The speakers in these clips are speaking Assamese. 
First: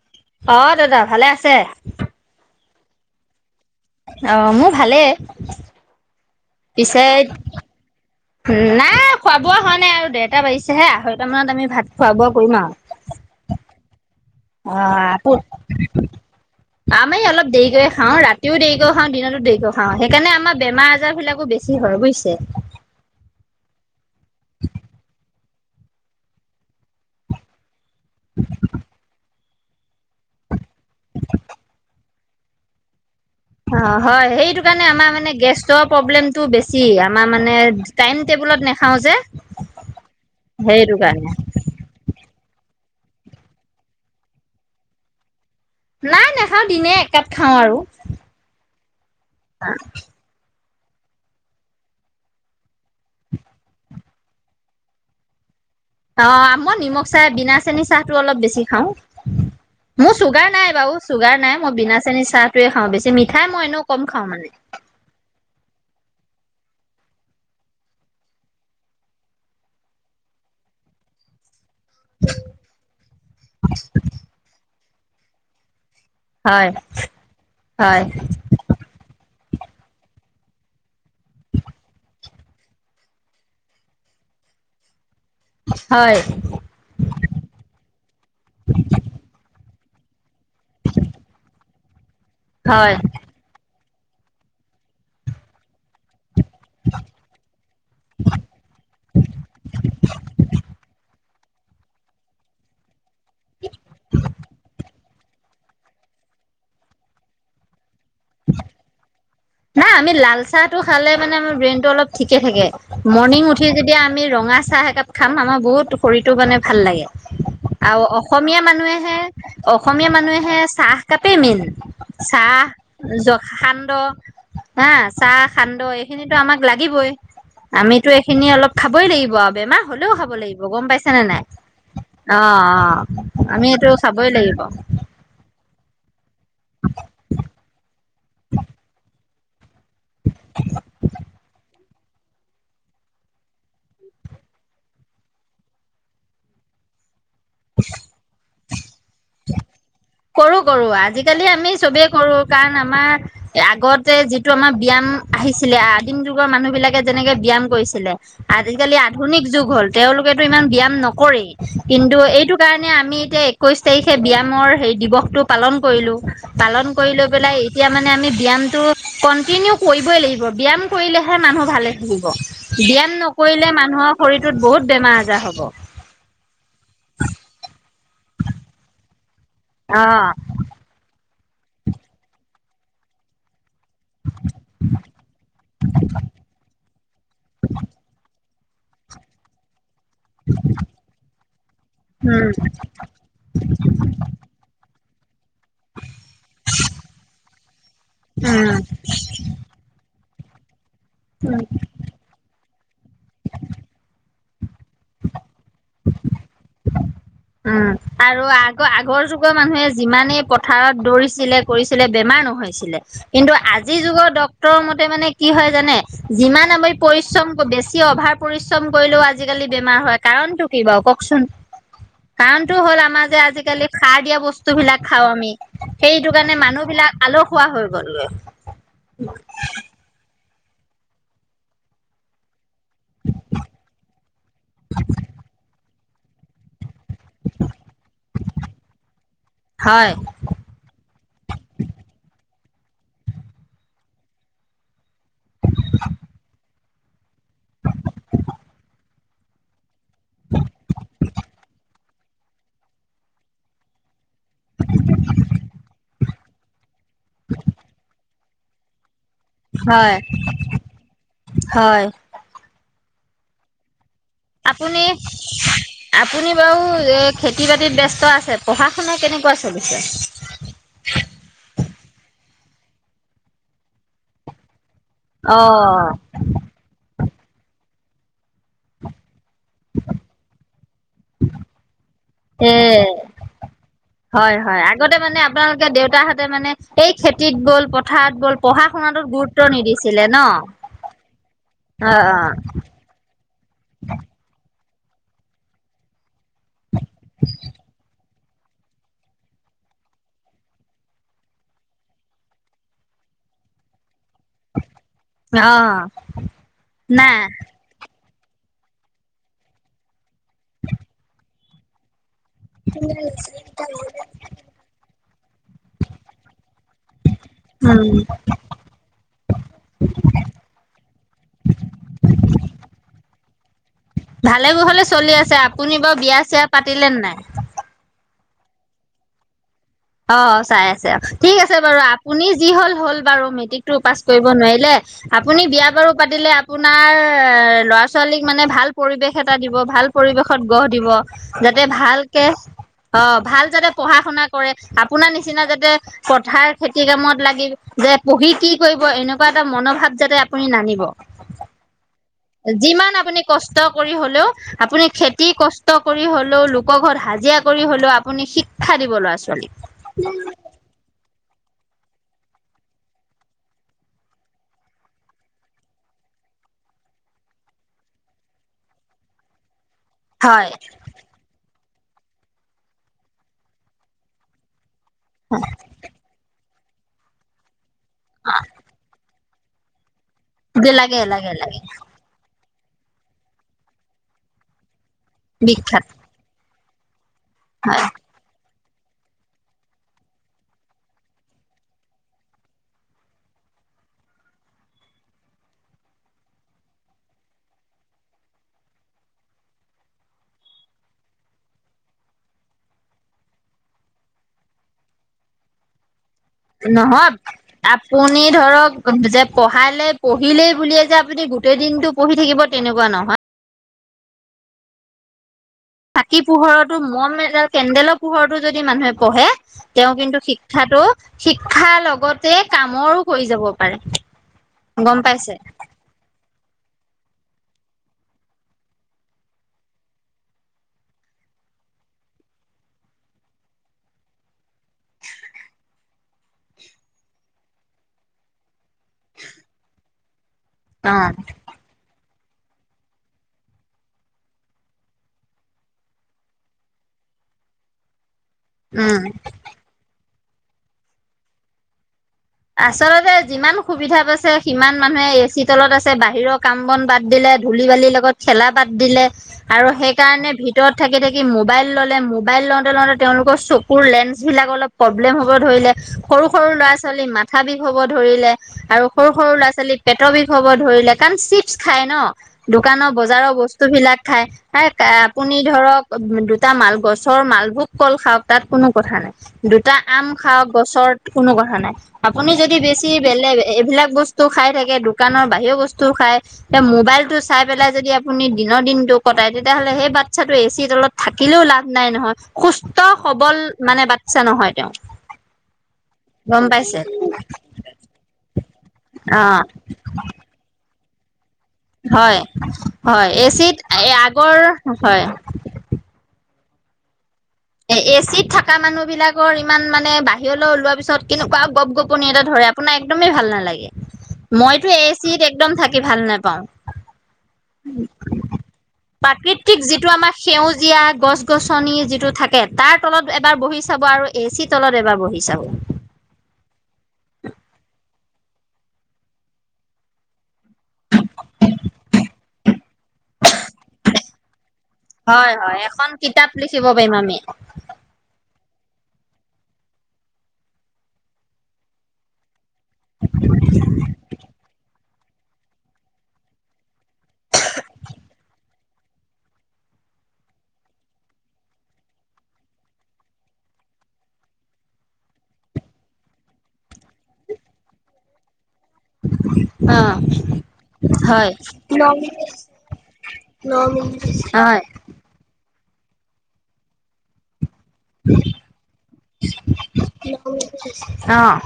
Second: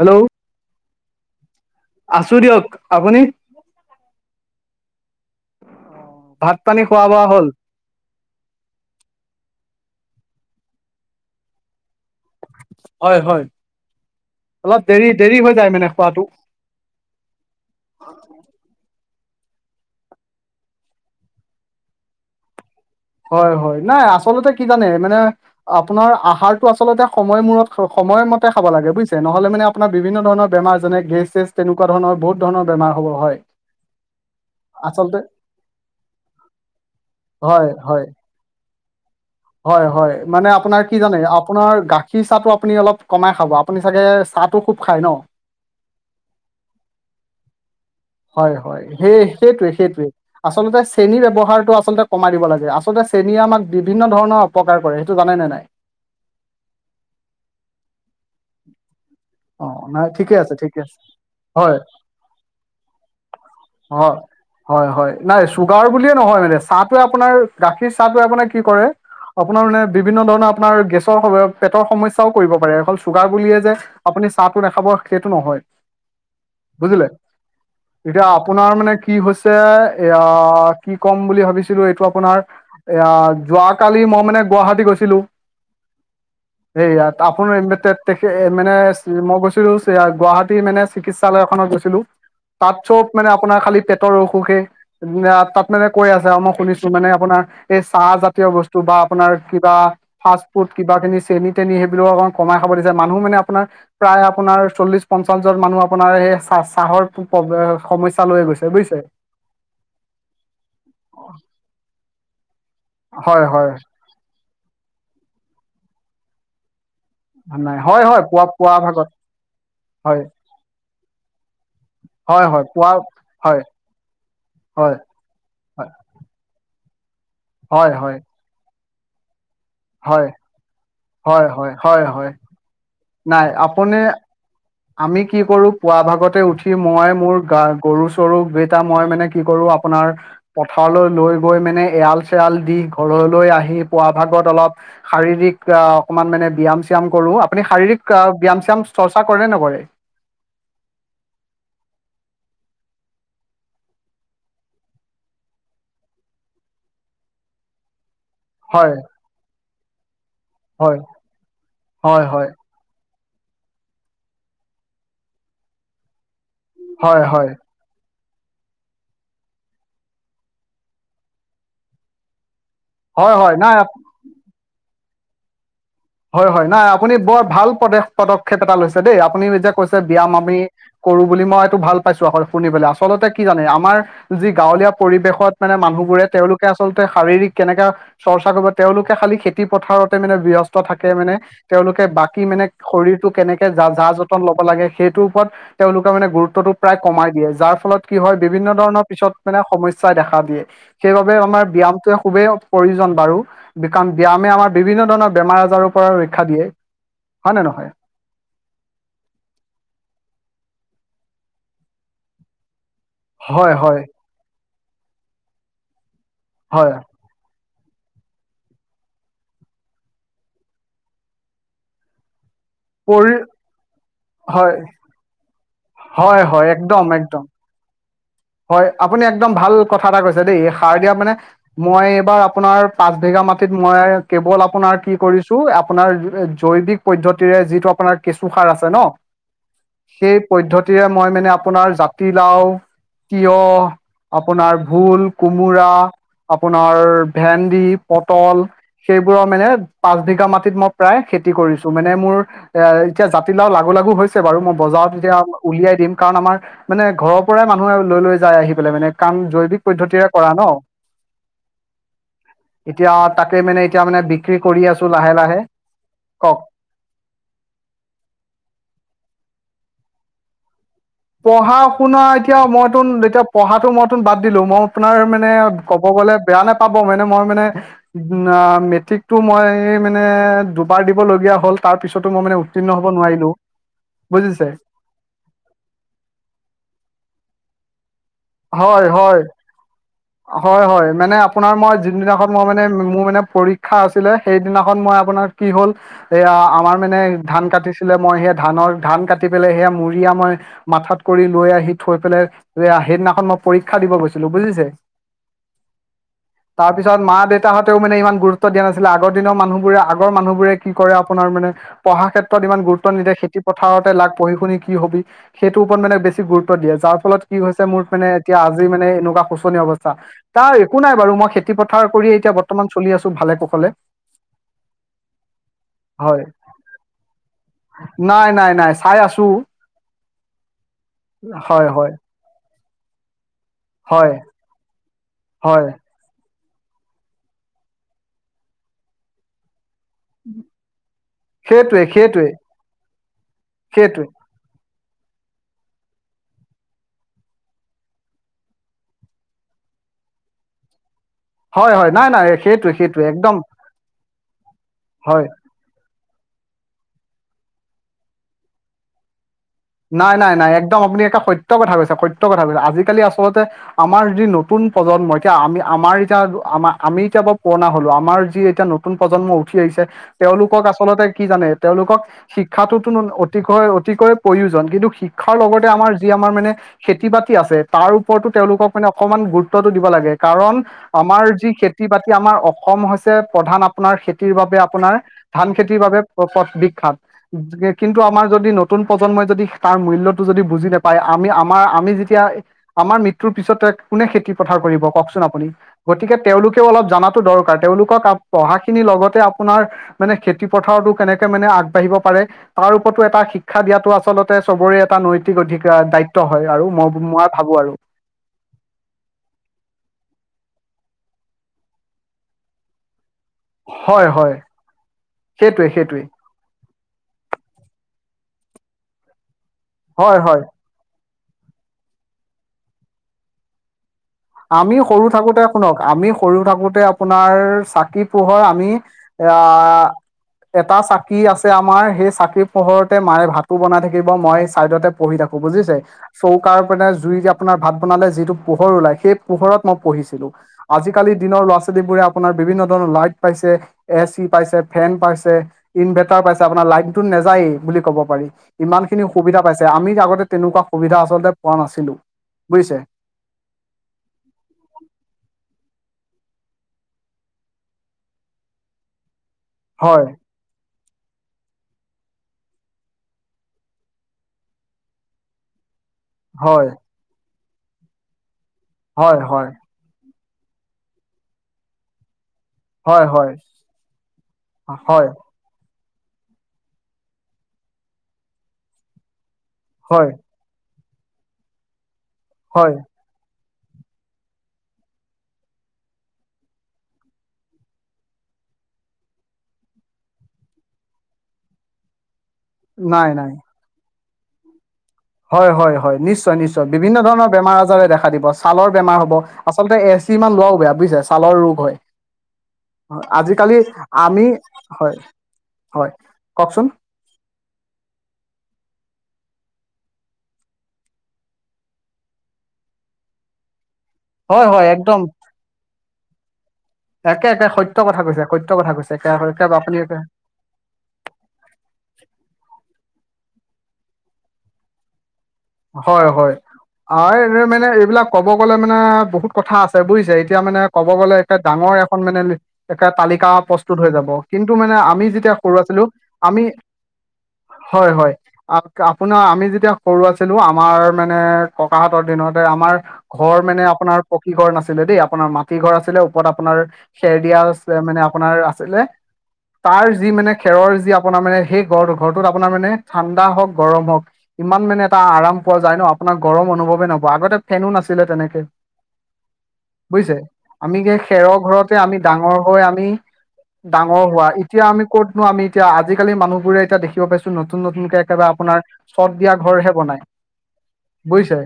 হেল্ল। অ দাদা ভালে আছে? আছো দিয়ক, আপুনি? অ মোৰ ভালেই। ভাত পানী খোৱা পিছে বোৱা হ'ল নাই খোৱা-বোৱা হোৱা নাই আৰু, দেৰটা বাজিছেহে আঢ়ৈটা মানত আমি ভাত খোৱা বোৱা কৰিম আৰু। হয় হয় অ অলপ দেৰি আপো দেৰি হৈ যায় মানে খোৱাটো। আমি অল দেৰিকে খাওঁ, ৰাতিও দেৰিকৈ খাওঁ দিনতো দেৰিকৈ খাওঁ। সেইকাৰণে আমাৰ বেমাৰ আজাৰ বিলাকো বেছি হয় বুজিছে। হয় হয় নাই আচলতে কি জানে মানে আপোনাৰ আহাৰতটো আচলতে সময় মূৰত সময়মতে খাব লাগে বুজিছে, নহ'লে মানে আপোনাৰ বিভিন্ন ধৰণ বেমাৰ যেনে গেছ- তেচ তেনেকুৱ ধণৰ বহুত ধৰণৰ বেমাৰ হ'ব হয়। অ হয় সেইটো কাৰণে আমাৰ আচলতে মানে গেৰ প্ৰব্লেমটো বেছি। আমাৰ মানে হয় হয় টেবুলত নাখাও যে। হয় হয় মানে আপোনাৰ সেইটো কি জানে, কাৰণে আপোনাৰ গা সি চাহটো আপুনি অলপ কমাই খাব। আপুনি চাগে চাহটো খুব খায় ন? নাই নাখাওঁ, দিনে একাপ খাওঁ আৰু। হয় হয়, সেই সেইটোৱে সেইটোৱে। আচলতে চেনী ব্যৱহাৰটো আচলতে কমাই দিব লাগে, আচলতে চেনীয়ে আমাক ডিডি বিভিন্ন ধৰণৰ অপকাৰ কৰে সেইটো জানে নে নাই? অ' মই নিমখ চাহ, বিনা চেনী চাহটো অলপ বেছি খাওঁ। অ নাই মোৰ ঠিকে চুগাৰ আছে নাই ঠিকে বাৰু, আছে চুগাৰ নাই, মই হয় বিনা চেনীৰ চাহটোৱে খাওঁ বেছি, মিঠাই মই এনেও কম হয় খাওঁ মানে। হয় হয়, নাই চুগাৰ বুলিয়ে নহয় মানে চাহটোৱে আপোনাৰ গাখীৰ চাহটোৱে আপোনাৰ কি কৰে, আপোনাৰ মানে বিভিন্ন ধৰণৰ আপোনাৰ গেছৰ পেটৰ সমস্যাও কৰিব পাৰে, অকল চুগাৰ বুলিয়ে যে আপুনি চাহটো নাখাব সেইটো নহয়। হয় বুজিলে? হয় এতিয়া আপ আপোনাৰ মানে কি হৈছে, এয়া কি ক'ম বুলি ভাবিছিলো এইটো আপোনাৰ এয়া যোৱাকালি মই মানে গুৱাহাটী গৈছিলো হয়। সেই ইয়াত আপোনাৰ মানে মই গৈছিলোঁ গুৱাহাটী মানে চিকিৎসালয় এখনত গৈছিলোঁ তাত হয় চব মানে আপোনাৰ খালি পেটৰ অসুখে তাত মানে কৈ আছে আৰু মই শুনিছোঁ মানে আপোনাৰ এই চাহ জাত তিয় বস্তু বা আপোনাৰ কিবা ফাচফুড কিবাি চেনি টেনি সেইবোৰ কমাই খাব দিছে, মানুহ মানে আপোনাৰ প্ৰায় আপোনাৰ চল্লিশ পঞ্চাশজন মানুহ আপোনাৰ সেই চাহ চাহৰ প্ৰব্লে সমস্যা লৈ গৈছে বুজিছে? নাই আমি লাল চাহটো খালে মানে আমাৰ ব্ৰেইনটো অলপ ঠিকে থাকে, মৰ্নিং হয় উঠি হয় যদি আমি ৰঙা চাহ একাপ খাম, আমাৰ বহুত শৰীৰটো মানে ভাল লাগে। নাই আৰু হয় হয় পুৱা অসমীয়া পুৱা ভাগত মানুহেহে, অসমীয়া হয় মানুহেহে চাহ কাপেই মেইন। হয় হয় পুৱা চাহ হয় জখান্দ হয়। চাহ, সান্দহ এইখিনিতো আমাক লাগিবই, হয় হয় আমিতো হয় এইখিনি অলপ খাবই লাগিব আৰু বেমাৰ হ'লেও হয় খাব লাগিব গম পাইছে নে নাই? হয় হয় হয় হয় অ', নাই অ' আমি এইটো আপুনি চাবই লাগিব। আমি কি কৰো পুৱা ভাগতে উঠি মই, মোৰ গা গৰু তৰুম বেইটা মই মানে কি কৰো, আপোনাৰ পথাৰলৈ লৈ গৈ মানে এৰাল চেৰাল দি ঘৰলৈ আহি পুৱা ভাগত অলপ শাৰীৰিক আ, অকমান মানে ব্যয়াম চয়াম কৰোঁ, আপুনি শাৰীৰিক ব্যায়াম চাম চৰ্চা কৰে নকৰে? কৰোঁ, কৰোঁ, আজিকালি আমি চবেই কৰো কাৰণ আমাৰ আগতে যিটো আমাৰ ব্যায়াম আহিছিলে, আদিম যুগৰ মানুহবিলাকে যেনেকে ব্যায়াম কৰিছিলে হয় আজিকালি আধুনিক যুগ হ'ল তেওঁলোকেতো ইমান ব্যায়াম হয় নকৰেই কিন্তু হয় হয় এইটো কাৰ মানে আমি এতিয়া একৈশ তাৰিখে ব্যামৰ হেৰি দিৱসটো পালন কৰিলো, পালন কৰি হয় লৈ হয় পেলাই এতিয়া মানে আমি ব্যায়ামটো কন্টিনিউ কৰিবই লাগিব, ব্যয়ায়াম কৰিলেহে মানুহ ভালে থাকিব। ব্যায়াম হয় হয় নকৰিলে নাই মানুহৰ শৰীৰটোত বহুত বেমাৰ আজাৰ হ'ব। হয় হয়, নাই আপুনি বৰ ভাল পদ-পদক্ষেপ এটা লৈছে দেই, আপুনি যে কৈছে ব্যায়াম আমি কৰোঁ বুলি মই এইটো ভাল পাইছোঁ আকৌ শুনি পেলাই, আচলতে কি জানে আ আমাৰ যি গাঁৱলীয়া পৰিবেশত মানে মানুহবোৰে তেওঁলোকে আচলতে শাৰীৰিক কেনেকা চৰ্চা কৰিব তেওঁলোকে খালি খেতি পথাৰতে মানে ব্যস্ত থাকে মানে তেওঁলোকে বাকী উম মানে শৰীৰটো কেনেকে কে যা যতন ল'ব লাগে সেইটোৰ ওপৰত তেওঁলোকে মানে গুৰুত্বটো প্ৰায় কমাই দিয়ে যাৰ ফলত কি হয় বিভিন্ন উম ধৰণৰ পিছত মানে সমস্যাই দেখা দিয়ে, সেইবাবে আমাৰ ব্যামটো খুবেই প্ৰয়োজন বাৰু, বিকাম ব্যায়ামে আমাৰ বিভিন্ন ধৰণৰ বেমাৰ আজাৰৰপৰা ৰক্ষা দিয়ে। হয় নে নহয়? উম, আৰু আগ-আগৰ যুগৰ মানুহে যিমানেই পথাৰত দৌৰিছিলে কৰিছিলে বেমাৰ নহৈছিলে। কিন্তু হয় হয় আজিৰ যুগৰ ডক্তৰৰ মতে মানে কি হয় জানে, যিমান হয় আমি পৰি বেছি অভাৰ পৰিশ্ৰম কৰিলেও আজিকালি বেমাৰ হয় কাৰণতটো কি বাৰু কওকচোন? কাৰণটো হ'ল আমাৰ পৰি যে আজিকালি সাৰ দিয়া হয় বস্তু বিলাক খাও আমি। সেইটো হয় কাৰণে হয় মানুহ একদম বিলাক একদম আলসুৱা হৈ গ'ল। হয়, আপুনি একদম ভাল কথা এটা কৈছে দেই সাৰ দিয়া মানে, মই এইবাৰ আপোনাৰ পাঁচ বিঘা মাটিত মই কেৱল আপোনাৰ কি কৰিছো আপোনাৰ জৈৱিক পদ্ধতিৰে যিটো আপোনাৰ কেঁচু সাৰ আছে ন, হয় সেই পদ্ধতিৰে মই মানে আপোনাৰ জাতিলাও তিয়হ, আপোনাৰ ভোল কোমোৰা, আপোনাৰ ভেন্দি, পটল, সেইবোৰৰ মানে পাঁচবিঘা মাটিত মই প্ৰায় খেতি কৰিছো, মানে মানে মোৰ এ এতিয়া জাতিলাও লাগু লাগু হৈছে বাৰু, মই বজাৰত এতিয়া উলিয়াই দিম, কাৰণ আমাৰ মানে ঘৰ পৰাই মা যাই আহি পেলাই মানে কাম জৈৱিক হয় পদ্ধতিৰে কৰা ন। হয় এতিয়া তাকে মানে, এতিয়া মানে বি আপুনি, আপুনি কওক বাৰু খেতি বাতিত ব্যস্ত আছে, পঢ়া শুনা কেনেকুৱা চলিছে? পঢ়া শুনা, এতিয়া মইতোন এতিয়া পঢ়াটো মইতোন বাদ দিলো, মই আপোনাৰ মানে অ ক'ব গলে বেয়া নাপাব, মানে মই মানে উ মেট্ৰিকতটো মই মানে দুবাৰ দিবলগীয়া হ'ল। তাৰ পিছতো মই মানে এ উত্তীৰ্ণ হ'ব নোৱাৰিলো, হয় বুজিছে? হয় আগতে মানে আপোনালোকে দেউতাহঁতে মানে এই খেতিত গ'ল পথাৰত গল। পঢ়া হয় শুনাটোত হয়, গুৰুত্ব নিদিছিলে ন হয় হয় মানে আপোনাৰ মই অ যোনদিনাখন মই মানে মোৰ মানে পৰীক্ষা আছিলে সেইদিনাখন মই আপোনাৰ কি হ'ল সেয়া আমাৰ মানে ধান কাটিছিলে মই সেই ধানৰ ধান কাট পেলাই সেয়া মৰিয়া মই, মাথাত কৰি লৈ আহি থৈ পেলাই সেইদিনাখন মই পৰীক্ষা দিব গৈছিলো বুজিছে, অ অ তাৰপিছত মা নাই দেউতাহত তেওঁ মানে ইমান গুৰুত্ব দিয়া নাছিলে, আগৰ দিনৰ মানুহবোৰে আগৰ মানুহবোৰে কি কৰে আপোনাৰ মানে পঢ়া ক্ষেত্ৰত ইমান গুৰুত্ব নিদিয়ে, পথাৰতে লাগ পঢ়ি শুনি কি হবি সেইটোৰ ওপৰত মানে বেছি গুৰুত্ব দিয়ে, যাৰ ফলত কি হৈছে মোৰ উম মানে এতিয়া আজি মানে এনেকুৱা শোচনীয় অৱস্থা। তাৰ একো নাই বাৰু মই খেতি পথাৰ কৰিয়ে এতিয়া বৰ্তমান চলি আছো ভালে কুশলে। ভালে কুশলে চলি আছে, আপুনি বাৰু বিয়া হয় চিয়া পাতিলে নে নাই? নাই নাই নাই চাই আছো। অ' চাই আছে, ঠিক আছে হয় বাৰু, হয় আপুনি যি হল হল বাৰু মেট্ৰিক পাছ হয় কৰিব নোৱাৰিলে, আপুনি হয় বিয়া বাৰু পাতিলে, আপোনাৰ লৰা ছোৱালীক মানে ভাল পৰিৱেশ এটা দিব, ভাল পৰিৱেশত গঢ় দিব, যাতে সেইটোৱে ভালকে সেইটোৱে অ' ভাল যাতে পঢ়া সেইটোৱে শুনা কৰে আপোনাৰ নিচিনা যাত পথাৰ খেতি কামত লাগি, যে পঢ়ি কি কৰিব এনেকুৱা এটা মনোভাৱ যাতে আপুনি নানিব। হয় হয়, নাই নাই সেইটোৱে যিমান সেইটোৱে আপুনি একদম কষ্ট কৰি হলেও আপুনি হয় খেতি কষ্ট কৰি হ'লেও লোকৰ ঘৰত হাজিৰা কৰি হ'লেও আপুনি শিক্ষা দিব ল'ৰা ছোৱালীক। নাই নাই নাই একদম আপুনি এটা সত্্য কথা কৈছে, সত্য কথা কৈছে, আজিকালি আচলতে আমাৰ যি নতুন প্ৰজন্ম, এতিয়া আমি আমাৰ এতিয়া আমাৰ, আমি এতিয়া বু পুৰণা হলো আমাৰ যি এতিয়া ন নতুন প্ৰজন্ম উঠি আহিছে। হয় তেওঁলোকক আচলতে কি জানে তেওঁলোকক শিক্ষাটোতো অতিকয়, অতিকয় প্ৰয়োজন কিন্তু শিক্ষাৰ লগতে, আমাৰ যি আমাৰ মানে খেতি বাতি আছে, তাৰ ওপৰতো তেওঁলোকক মানে অকমান গুৰুত্ব টো দিব লাগে, কাৰণ যে লাগে আমাৰ লাগে যি লাগে খেতি বাতি আমাৰ অসম হৈছে প্ৰধান আপোনাৰ খেতিৰ বাবে, আপোনাৰ ধান খেতিৰ বিখ্যাত বাবে পথ বিখ্যাত, কিন্তু আমাৰ যদি নতুন প্ৰজন্মই যদি তাৰ মূল্য়তটো যদি বুজি নাপায়, আমি আমাৰ আমি যেতিয়া আমাৰ মৃত্যুৰ পিছতে কোনে খেতি পথাৰ কৰিব কওকচোন আপুনি। গতিকে তেওঁলোকেও অলপ জাতো দৰকাৰ। তেওঁলোকক পঢ়া খিনিৰ লগতে আপোনাৰ মানে খেতি পথাৰতো কেনেকে মানে আগবাঢ়িব পাৰে, তাৰ ওপৰতো এটা শিক্ষ শিক্ষা দিয়াতটো আচলতে চবৰে এটা নৈতিক অধিকাৰ দায়িত্ব হয় আৰু মই নহয় মই ভাবো আৰু। আপুনি ধৰক যে পঢ়ালে পঢ়িলেই বুলিয়ে যে, আপুনি গোটেই দিনতটো পঢ়ি থাকিব তেনেকুৱা নহয়। হয়-হয়, সেইটোৱে-সেইটোৱে। চাকী পোহৰতো মম এডাল কেন্দেলৰ পোহৰতটো যদি মানুহে পঢ়ে। তেওঁ হয় কিন্তু হয় শিক্ষাটো শিক্ষা লগতে কামৰো কৰি যাব পাৰে। আমি গম সৰু পাইছে থাকোতে শুনক আমি কৰিও থাকোতে আপোনাৰ চাকি পোহৰ আমি আ, এটা চাকি আছে আমাৰ সেই চাকি পোহৰতে মায় ভাতো বনাই থাকিব, মই চাইডতে পঢ়ি থাকো বুজিছে চৌকাৰ মানে জুই দি আপোনাৰ ভাত বনালে যিটো পোহৰ ওলাই। সেই পোহৰত মই পঢ়িছিলো, অ আজিকালি দিনৰ ল'ৰা ছোৱালীবোৰে আপোনাৰ বিভিন্ন ধৰণৰ লাইট পাইছে, এ চি পাইছে, ফেন পাইছে। ইনভাৰ্টাৰ পাইছে আপোনাৰ লাইনটো নাযায়েই বুলি কব পাৰি। ইমান উম খিনি সুবিধা পাইছে আমি আগতে তেনেকুৱা সুবিধা আচলতে পোৱা নাছিলো। বুজিছে আচলতে যিমান সুবিধাত পাইছে সিমান মানুহে এ চি তলত আছে। বাহিৰৰ কাম বন বাদ দিলে ধূলি বালিৰ লগত খেলা বাদ দিলে আৰু হয় সেইকাৰণে ভ ভিতৰত থাকি-থাকি মোবাইল ল'লে, মোবাইল লওঁতে লওঁতে তেওঁলোকৰ চকুৰ লেন্সবিলাক অলপ প্ৰব্লেম হ'ব ধৰিলে। সৰু-সৰু হয় ল'ৰা ছোৱালী মাথা বিষ হ'ব ধৰিলে আৰু হয় সৰু-সৰু হয় ল'ৰা ছোৱালী পেটৰ বিষ হ'ব ধৰিলে, কাৰণ চিপছ খায় ন। দোকানৰ হয় হয় বজাৰৰ বস্তু বিলাক খাই হয় আপুনি ধৰক দুটা মাল গছৰ মালভোগ কল খাওক তাত কোনো কথা নাই। দুটা আম হয় খাওক গছত কোনো কথা নাই। আপুনি যদি হয় বেছি বেলেগ এইবিলাক বস্তু খাই থাকে, দোকানৰ বাহিৰৰে বস্তু খাই। এ মোবাইল টো চাই পেলাই যদি আপুনি দিনৰ দিনতটো কটাই তেতিয়াহ'লে সেই বাচ্ছাটো এচিৰ তলত, থাকিলেও লাভ নাই নহয়, সুস্থ নাই সবল মানে বাচ্ছা নহয় তেওঁ। হয়-হয়-হয় গম নিশ্চয়-নিশ্চয় পাইছে বিভিন্ন ধৰণৰ বেমাৰ আজাৰে দেখা দিব ছালৰ বেমাৰ হব। অ আচলতে এ এ চি ইমান লোৱাও বয়া বুজিছে ছালৰ ৰোগ হয়। হয়-হয় এ আজিকালি চিত আমি আগৰ হয়। হয়। কওকচোন? এ এ চিত থকা মানুহ বিলাকৰ ইমান মানে বাহিৰলে ওলোৱাৰ পিছত কেনেকুৱা গপ গপনি এটা ধৰে। আপোনাৰ একদমেই ভাল নালাগে হয় হয় মইতো একদম এ চিত একদম থাকি ভাল নাপাওঁ। একে-একে সত্যয় কথা কৈছে, সত্য কথা কৈছে এক প্ৰাকৃতিক আপুনি যিটো আমাৰ সেউজীয়া গছ গছনি যিটো থাকে। এটাৰ তলত এবাৰ বহি চাব আৰু এ চি তলত এবাৰ বহি চাব। হয়-হয়। অ, এই এনে মানে এইবিলাক কব গলে মানে বহুত কথা আছে বুজিছে এতিয়া মানে। ক'ব গ'লে একে ডাঙৰ এখন মানে একে তালিকা প্ৰস্তুত হৈ যাব কিন্তু মানে আমি যেতিয়া হয়-হয় এখন কিতাপ লিখিব পাৰিম আমি। হয়-হয় আপোনাৰ আমি যেতিয়া সৰু আছিলো, আমাৰ মানে ককাহঁৰ দিনতে আমাৰ ঘৰ মানে আপোনাৰ পকী ঘৰ নাছিলে দেই, আপোনাৰ মাত তি ঘৰ আছিলে ওপৰত আপোনাৰ খেৰ দিয়া আছিলে মানে আপোনাৰ আছিলে। তাৰ যি মানে খেৰৰ যি আপোনাৰ মানে সেই ঘৰ ঘৰটোত আপোনাৰ মানে ঠাণ্ডা হওক, গৰম হওক, ইমান মানে এটা আৰাম পোৱা যায় ন আপোনাৰ গৰম অনুভৱেই নহব আগতে ফেনো নাছিলে তেনেকে। অ বুজিছে আমি যে হয় খেৰৰ ঘৰতে ন আমি মিনিট ডাঙৰ হৈ আমি হয় ন ডাঙৰ হোৱা। এতিয়া আমি ক'তনো আমি এতিয়া আজিকালি মানুহবোৰে এতিয়া দেখিব পাইছো নতুন- নতুক কে একেবাৰে আপাৰ চট দিয়া ঘৰ হে, মিনিট অ বুজছে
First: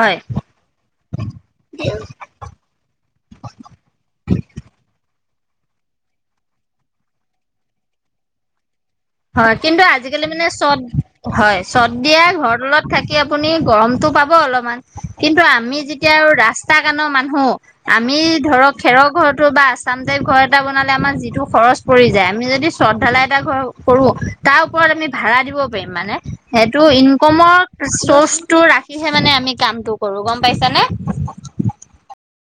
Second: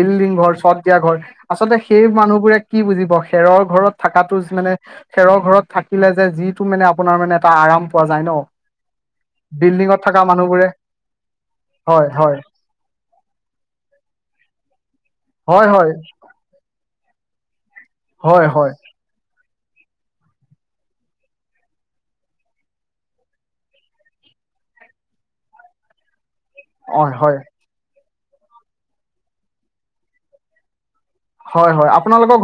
হয় ঘৰ চত দিয়া ঘৰ, আচলতে সেই মানুহবোৰে কি বুজিব? খেৰৰ ঘৰত থাকাটো মানে খেৰৰ ঘৰত থাকিলে যে, যিটো মানে, আপোনাৰ মানে, এটা আৰাম পোৱা যায়, ন'! হয়! কিন্তু, বিল্ডিঙত থকা আজিকালি মানে, মানুহবোৰে চট, হয়! চট দিয়া, ঘৰ তলত থাকি আপুনি, গৰমটো পাব অলপমান। কিন্তু, হয় আমি হয় যেতিয়া আৰু ৰাস্তা কানৰ মানুহ। আমি, হয় ধৰক খেৰৰ ঘৰত বা আচাম টাইপ ঘৰ এটা বনালে, আমাৰ যিটো খৰচ পৰি যায়, আমি যদি, চট ঢালাই এটা ঘৰ কৰোঁ। তাৰ ওপৰত, আমি ভাড়া দিব পাৰিম, মানে। সেইটো, হয় হয় ইনকমৰ চৰ্চটো ৰাখিহে মানে, আমি কামটো কৰোঁ। গম পাইছে নে? হয়, হয়। আপোনালোকৰ ঘ